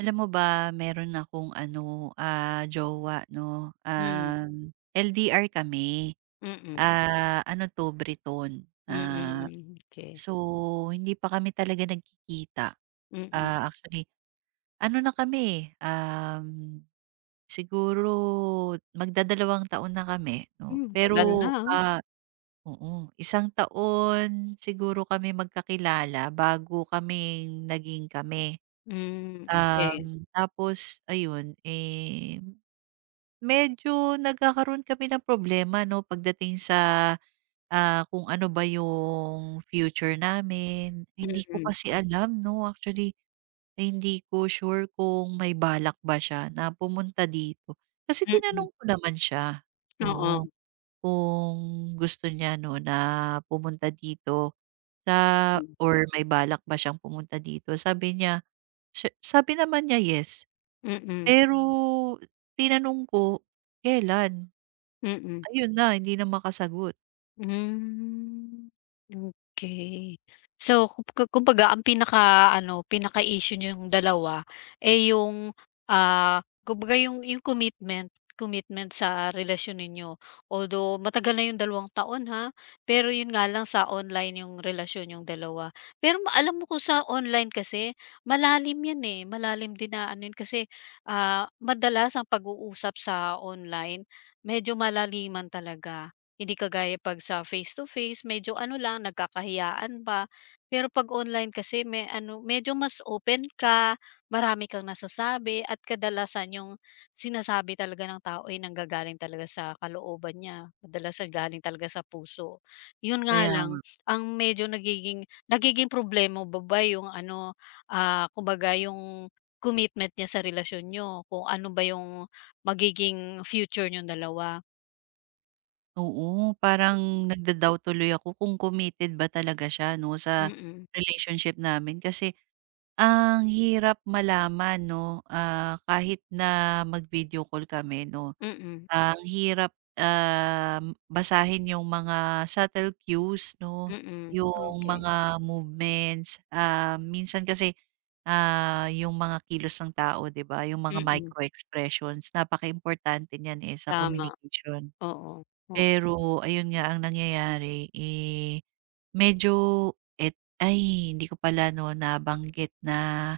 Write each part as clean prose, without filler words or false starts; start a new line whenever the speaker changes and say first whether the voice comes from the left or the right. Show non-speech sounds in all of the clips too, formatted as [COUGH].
right: Alam mo ba, meron akong ano, jowa 'no,
left: Mm.
right: LDR kami.
left: Mm.
right: Ano 'to, Briton.
left: Mm, okey.
right: So hindi pa kami talaga nagkikita.
left: Mm.
right: Actually, ano na kami, eh, siguro magdadalawang taon na kami 'no.
left: Hmm, tagal na,
right: Pero,
left: ah.
right: ah oo, 1 taon siguro kami magkakilala bago kami naging kami.
left: Hmm, okey.
right: Tapos ayun, eh, medyo nagkakaroon kami ng problema 'no pagdating sa, kung ano ba yung future namin. Hindi ko
left: Mm,
right: kasi alam 'no, actually, eh, hindi ko sure kung may balak ba siya na pumunta dito. Kasi
left: mm,
right: tinanong ko naman siya,
left: oo,
right: oo, kung gusto niya 'no na pumunta dito sa
left: hmm,
right: or may balak ba siyang pumunta dito. Sabi niya, sabi naman niya, "Yes."
left: mm,
right: Pero tinanong ko, kailan?
left: mm.
right: Ayun na, hindi na makasagot.
left: Hmm. Okay. So, ku ku kumbaga ang pinaka-ano, pinaka-issue nyo yung dalawa, eh, yung, ah, kumbaga yung commitment commitment sa relasyon ninyo. Although matagal na yung dalawang taon, ha, pero yun nga lang sa online yung relasyon yung dalawa. Pero alam mo kung sa online kasi malalim yan, eh, malalim din na ano yun kasi, ah, madalas ang pag-uusap sa online medyo malaliman talaga. Hindi kagaya 'pag sa face-to-face medyo ano lang, nagkakahiyaan pa. Pero 'pag online kasi may ano, medyo mas open ka, marami kang nasasabi at kadalasan yung sinasabi talaga ng tao ay nanggagaling talaga sa kalooban niya, kadalasan galing talaga sa puso. Yun nga
right: Kaya
left: lang,
right: nga.
left: ang medyo nagiging nagiging problema ba ba yung ano, ah, kumbaga yung commitment niya sa relasyon niyo, kung ano ba yung magiging future niyong dalawa.
right: Oo, parang nagda-doubt tuloy ako kung committed ba talaga siya 'no, sa
left: Mm,
right: relationship namin. Kasi ang hirap malaman 'no, kahit na mag-video call kami 'no.
left: mm.
right: Ang hirap, basahin yung mga subtle cues 'no,
left: Mm,
right: yung
left: okey.
right: mga movements, minsan kasi, yung mga kilos ng tao 'di ba, yung mga
left: Mm,
right: micro expressions napaka importante niyan, eh, sa
left: tama.
right: communication.
left: Oo, o
right: Pero ayun nga ang nangyayari, eh, medyo et ay hindi ko pala 'no nabanggit na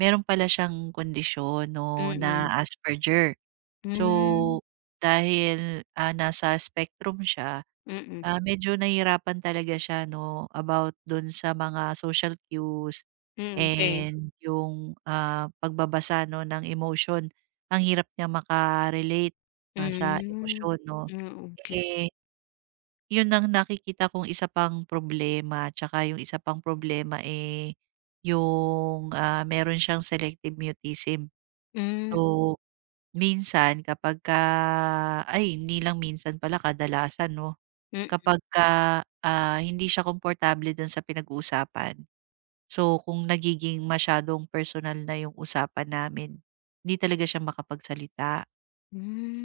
right: meron pala siyang kondisyon 'no na
left: mm.
right: Asperger. So,
left: Hmm,
right: dahil, nasa spectrum siya,
left: mm.
right: medyo nahihirapan talaga siya 'no, about dun sa mga social cues
left: Hmm, okey.
right: and yung, pagbabasa 'no ng emotion. Ang hirap niya maka-relate, sa
left: Hmm.
right: emosyon 'no.
left: Hmm, okey.
right: Eh, yun ang nakikita kong isa pang problema tsaka yung isa pang problema, eh, yung, meron siyang selective mutism.
left: Hmm,
right: So, minsan kapag ka ay hindi lang minsan pala kadalasan 'no,
left: mm.
right: kapagka, hindi siya komportable dun sa pinag-uusapan. So, kung nagiging masyadong personal na yung usapan namin, hindi talaga siya makapagsalita.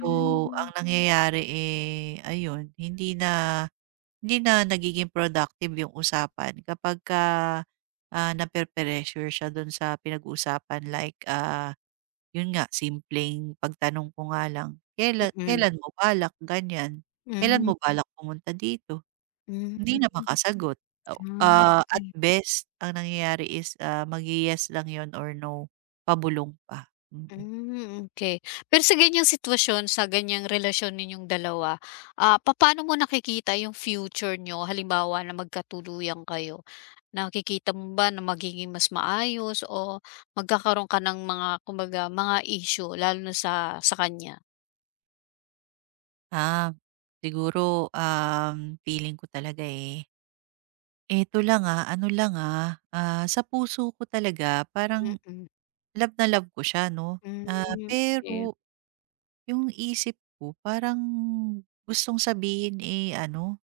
right: So, ang nangyayari, eh, ayun hindi na nagiging productive yung usapan kapagka, nape-pressure siya dun sa pinag-usapan like, yun nga, simpleng pagtanong ko nga lang, kailan
left: mm.
right: Mo balak?" Ganyan. Kailan
left: Hmm,
right: mo balak pumunta dito?"
left: hmm.
right: Hindi na makasagot. Oh,
left: Ah,
right: at
left: okey.
right: best ang nangyayari is, mag yes lang yun or no, pabulong pa. Mm.
left: Hmm, okay. Pero sa ganyang sitwasyon, sa ganyang relasyon ninyong dalawa, ah, papaano mo nakikita yung future niyo halimbawa na magkatuluyan kayo? Nakikita mo ba na magiging mas maayos o magkakaroon ka ng mga kumbaga mga issue lalo na sa kanya?
right: Ah, Siguro, feeling ko talaga, eh, eto lang, ano lang, sa puso ko talaga parang
left: Mm-mm.
right: love na love ko siya 'no,
left: Mm, hmm, okay.
right: pero yung isip ko parang gustong sabihin, eh, ano,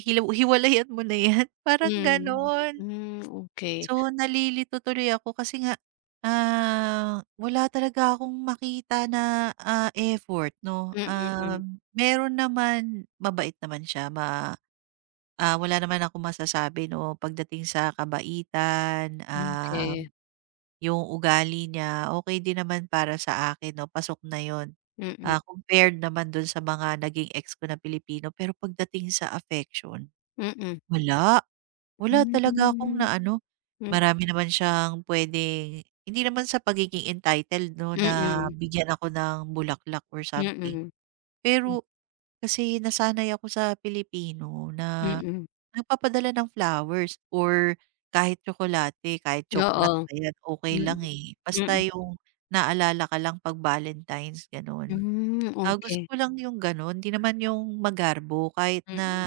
right: hiwalayan mo na 'yan, [LAUGHS] parang
left: Hmm,
right: gano'n.
left: hmm, okay.
right: So, nalilito tuloy ako kasi nga, wala talaga akong makita na, effort 'no.
left: Mm,
right: Meron naman, mabait naman siya, wala naman akong masasabi 'no pagdating sa kabaitan,
left: okey.
right: yung ugali niya, okay din naman para sa akin 'no, pasok na yon.
left: Mm, mm,
right: Compared naman dun sa mga naging ex ko na Pilipino, pero pagdating sa affection,
left: hmm, mm,
right: wala. Wala
left: mm,
right: talaga akong
left: mm,
right: na ano.
left: mm.
right: Marami naman siyang puwedeng hindi naman sa pagiging entitled 'no, na
left: Mm-mm.
right: bigyan ako ng bulaklak or something.
left: Mm-mm.
right: Pero kasi nasanay ako sa Pilipino na
left: Mm-mm.
right: nagpapadala ng flowers or kahit tsokolate, kahit
left: Oo,
right: choknat pa yan, okey
left: mm.
right: lang, eh. Basta
left: Mm.
right: yung naalala ka lang 'pag Valentines, gano'n.
left: Hmm,
right: Gusto
left: okey.
right: ko lang yung gano'n, 'di naman yung magarbo kahit na
left: Mm.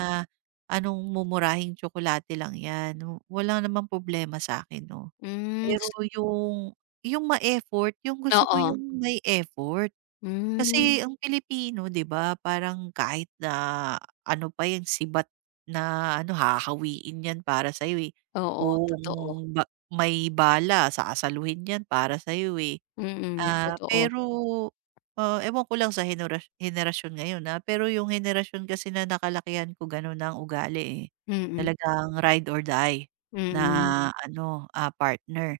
right: anong mumurahing tsokolate lang 'yan, wala namang problema sa'kin, 'no.
left: Hmm,
right: Pero yung yung ma-effort, yung gusto ko
left: oo.
right: yung may effort.
left: Hmm,
right: Kasi ang Pilipino 'di ba parang kahit na ano pa 'yan sibat na ano hahawiin 'yan para sa'yo, eh.
left: oo,
right: Kung
left: totoo.
right: ba may bala sasaluhin 'yan para sa'yo, eh.
left: Mm, totoo.
right: Pero, ewan ko lang sa henerasyon ngayon, pero yung henerasyon kasi na nakalakihan ko gano'n na ang ugali, eh.
left: Mm,
right: Talagang ride or die na
left: mm,
right: Mm. ano, partner.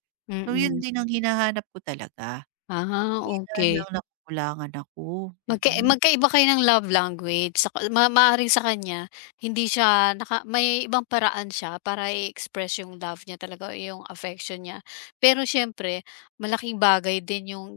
right: So, yun
left: mm.
right: din ang hinahanap ko talaga.
left: Ah,
right: Kaya
left: okey.
right: lang nakukulangan ako,
left: Magka
right: mm.
left: magkaiba kayo ng love language sa maaaring sa kanya hindi siya naka may ibang paraan siya para i-express yung love niya talaga o yung affection niya. Pero siyempre malaking bagay din yung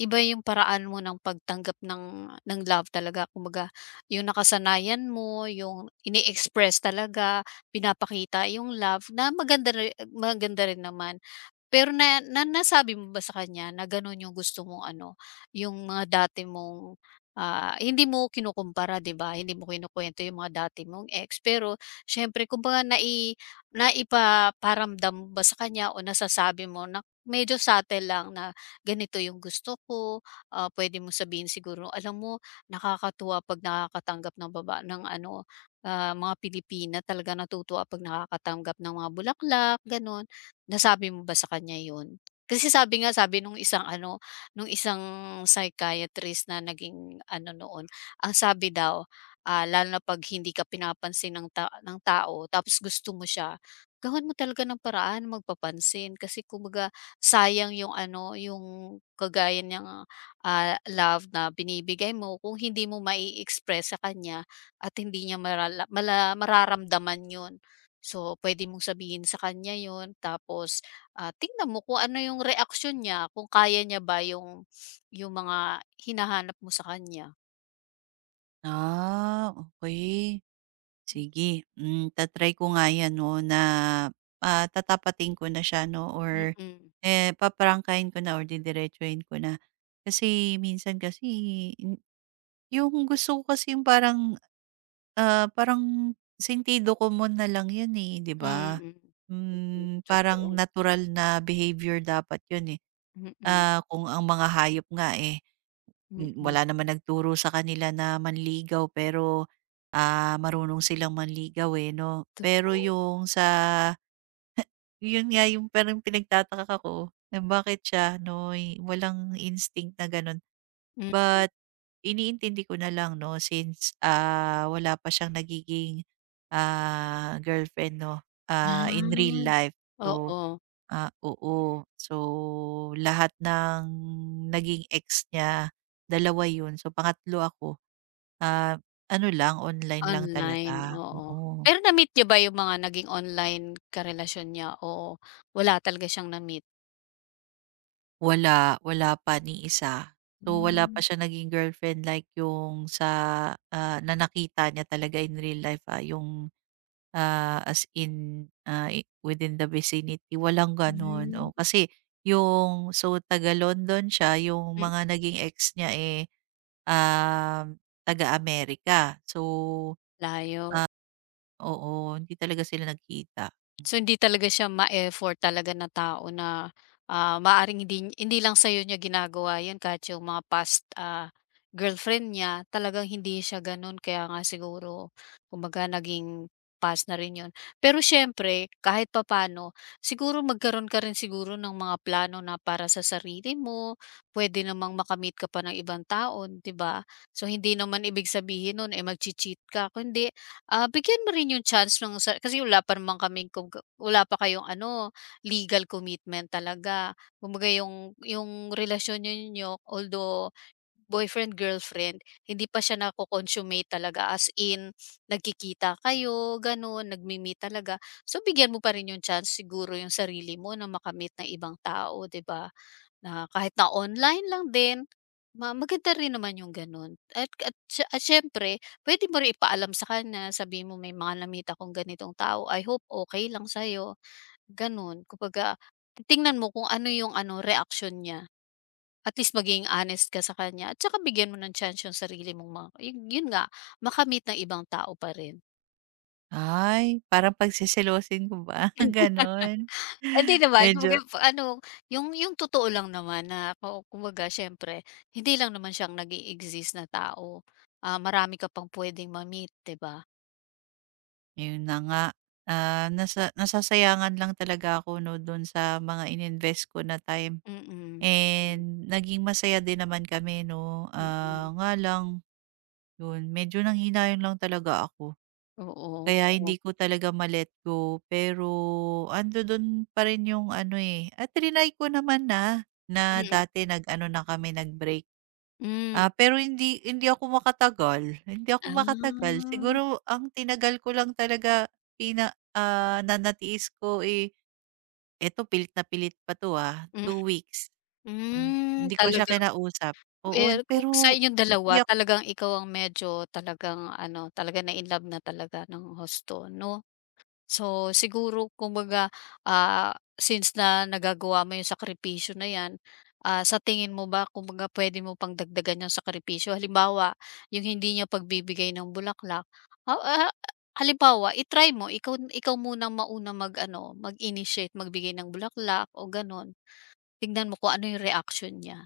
left: iba yung paraan mo ng pagtanggap ng love talaga. Kumbaga yung nakasanayan mo, yung ini-express talaga, pinapakita yung love na maganda rin naman. Pero na na nasabi mo ba sa kanya na gano'n yung gusto mong ano, yung mga dati mong, ah, hindi mo kinukumpara, 'di ba, hindi mo kinukuwento yung mga dati mong ex, pero siyempre kumbaga naipaparamdam mo ba sa kanya o nasasabi mo na medyo subtle lang na ganito yung gusto ko, ah, puwede mong sabihin siguro, alam mo nakakatuwa 'pag nakakatanggap ng baba ng ano, ah, mga Pilipina talaga natutuwa 'pag nakakatanggap ng mga bulaklak, gano'n. Nasabi mo ba sa kanya yun? Kasi sabi nga, sabi nung isang ano, nung isang psychiatrist na naging ano noon, ang sabi daw, ah, lalo na 'pag hindi ka pinapansin ng ng tao tapos gusto mo siya, gawan mo talaga ng paraan magpapansin kasi kumbaga sayang yung ano, yung kagaya niyang, ah, love na binibigay mo kung hindi mo mai-express sa kanya at hindi niya marala mala mararamdaman yun. So, puwede mong sabihin sa kanya 'yun tapos, ah, tingnan mo kung ano yung reaksyon niya, kung kaya niya ba yung mga hinahanap mo sa kanya.
right: Okey. Sige, ta-try ko nga 'yan 'no na, tatapatin ko na siya 'no
left: Mm,
right: or,
left: mm.
right: eh, paprangkahin ko na or didiretsuhin ko na. Kasi minsan kasi yu yung gusto ko kasi yung parang sentido komon na lang 'yun, eh, 'di ba?
left: Mm, totoo.
right: Parang natural na behavior dapat 'yun, eh.
left: Mm,
right: Kung ang mga hayop nga, eh,
left: mm,
right: wala naman nagturo sa kanila na manligaw pero, marunong silang manligaw, eh, 'no? Pero
left: totoo.
right: yun nga yung parang pinagtataka ko na bakit siya 'no, walang instinct na gano'n.
left: Mm.
right: But iniintindi ko na lang 'no since, wala pa siyang nagiging, girlfriend 'no, in real life.
left: Ah,
right: So
left: oo,
right: Oo. So, lahat ng naging ex niya, dalawa 'yun. So, pangatlo ako. Ah, Ano lang, online lang
left: online,
right: talaga,
left: oo.
right: oo.
left: Pero na-meet niyo ba yung mga naging online karelasyon niya o wala talaga siyang na-meet?
right: Wala, wala pa ni isa. So, wala pa
left: Hmm,
right: siya naging girlfriend like yung sa, na nakita niya talaga in real life, yung, as in, within the vicinity, walang gano'n.
left: hmm,
right: Oh, kasi so, taga-London siya, yung mga naging ex niya, eh, taga-Amerika. So,
left: layo.
right: oo, hindi talaga sila nagkita.
left: So, hindi talaga siya ma-effort talaga na tao na, ah, maaring hindi hindi lang sa'yo niya ginagawa 'yun kahit yung mga past, ah, girlfriend niya talagang hindi siya gano'n kaya nga siguro kumbaga naging past na rin 'yun. Pero siyempre kahit papaano siguro magkaroon ka rin siguro ng mga plano na para sa sarili mo, puwede namang makamit ka pa ng ibang tao, 'di ba? So, hindi naman ibig sabihin nun, eh, magche-cheat ka kundi ah, bigyan mo rin yung chance nung sa kasi wala pa naman kaming kung wala pa kayong ano, legal commitment talaga. Kumbaga yung relasyon ninyo although boyfriend, girlfriend, hindi pa siya nako-consummate talaga as in nagkikita kayo, gano'n, nagme-meet talaga. So, bigyan mo pa rin yung chance siguro yung sarili mo na makamit ng ibang tao, 'di ba? Na kahit na online lang din, maganda rin naman yung gano'n at siyempre puwede mo rin ipaalam sa kanya, sabi mo, "May mga na-meet ganitong tao, I hope okay lang sa'yo." Gano'n. Kumbaga, titingnan mo kung ano yung ano, reaksyon niya. At least maging honest ka sa kanya at saka bigyan mo ng chance yung sarili mong mga yun yun nga, meet ng ibang tao pa rin.
right: Ay, parang pagseselosin ko ba, [LAUGHS] gano'n.
left: Hindi naman, kumbaga
right: Medyo
left: pa- ano, yung totoo lang naman na kumbaga siyempre hindi lang naman siyang nag exist na tao, ah, marami ka pang puwedeng ma-meet, 'di ba?
right: yun na nga, nasasayangan lang talaga ako 'no, dun sa mga ininvest ko na time
left: Mm,
right: and naging masaya din naman kami 'no.
left: mm.
right: Nga lang yun, medyo nanghinayon lang talaga ako.
left: Oo,
right: Kaya
left: oo.
right: hindi ko talaga ma-let go, pero andodo'n pa rin yung ano, eh, at triny ko naman na
left: Mm,
right: dati nag-ano na kami nag-break.
left: mm,
right: Pero hindi hindi ako makatagal, hindi ako makatagal.
left: ah.
right: Siguro ang tinagal ko lang talaga na ko, eh, eto pilit na pilit pa 'to,
left: Mm,
right: 2 weeks.
left: mm,
right: Hindi ko siya
left: talagang
right: kinausap. Oo,
left: eh, kung sa
right: pero
left: inyong dalawa
right: iyak.
left: talagang ikaw ang medyo talagang ano, talaga na-inlove na talaga ng hosto, 'no? So, siguro kumbaga, ah, since na nagagawa mo yung sakripisyo na 'yan, ah, sa tingin mo ba kumbaga puwede mo pang dagdagan yung sakripisyo? Halimbawa, yung hindi niya pagbibigay ng bulaklak, ah, ah, halimbawa i mo ikaw ikaw munang maunang mag-ano, mag-initiate magbigay ng bulaklak o gano'n. Tignan mo kung ano yung reaction niya.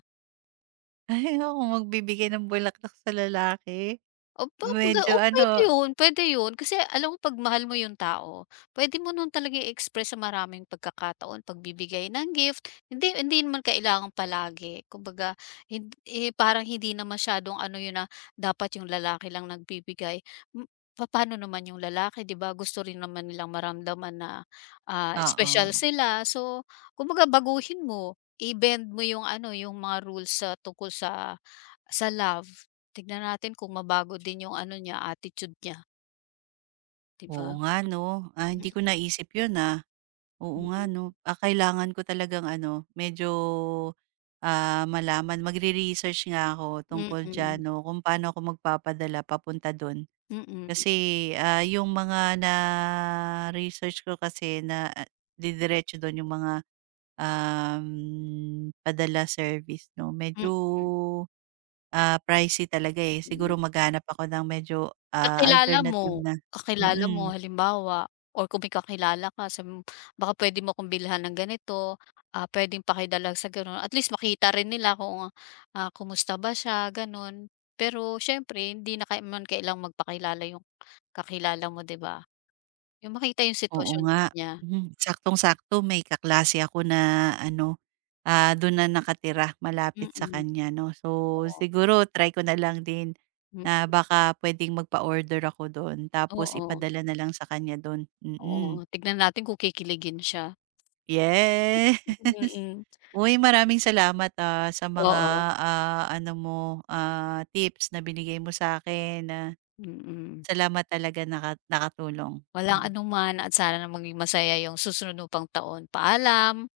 right: [LAUGHS] Ay, magbibigay ng bulaklak sa lalaki.
left: Opo, baga
right: Medyo
left: oo, puwede
right: ano.
left: yun, puwede yun. Kasi alam mo 'pag mahal mo yung tao, puwede mo nun talaga i-express sa maraming pagkakataon, pagbibigay ng gift. Hindi hindi naman kailangan palagi. Kumbaga hin eh, parang hindi na masyadong ano yun na dapat yung lalaki lang nagbibigay. M Papaano naman yung lalaki, 'di ba? Gusto rin naman nilang maramdaman na, ah, espesyal
right: Oo
left: sila. So, kumbaga baguhin mo, i-bend mo yung ano, yung mga rules sa tungkol sa love, tignan natin kung mabago din yung ano niya, attitude niya, 'di
right: Oo
left: ba?
right: nga 'no, hindi ko naisip yun, ah.
left: Mm,
right: Oo nga 'no, kailangan ko talagang ano, medyo, malaman magre-research nga ako tungkol
left: mm.
right: diyan 'no, kung paano ako magpapadala papunta dun.
left: Mm, mm,
right: Kasi, yung mga na-research ko kasi na, didiretso dun yung mga, um, padala service 'no,
left: mm,
right: medyo, pricey talaga, eh. Siguro
left: mm.
right: maghahanap ako ng medyo,
left: Kakilala
right: alternative
left: mo,
right: na
left: kakilala
right: mm.
left: mo halimbawa or kung may kakilala ka sabi mo, "Baka puwede mo akong bilhan ng ganito, ah, puwedeng pakidala sa gano'n." At least makita rin nila kung, ah, kumusta ba siya, gano'n. Pero siyempre hindi na naman kailang magpakilala yung kakilala mo, 'di ba? Yung makita yung
right: Oo
left: sitwasyon din
right: nga.
left: niya.
right: Mhm. Saktong-sakto may kaklase ako na ano, dun na nakatira malapit sa
left: Mm,
right: kanya 'no. So,
left: oo.
right: siguro try ko na lang din
left: Hmm,
right: na baka puwedeng magpa-order ako don tapos
left: oo.
right: ipadala na lang sa kanya don
left: Oo,
right: mm.
left: tignan natin kung kikiligin siya.
right: Yes. [LAUGHS]
left: Mm.
right: Uy, maraming salamat, sa mga,
left: Oo,
right: ano mo, tips na binigay mo sa'kin,
left: mm.
right: salamat talaga nakatulong.
left: Walang
right: Mm.
left: anuman at sana maging masaya yung susunod mo pang taon. Paalam.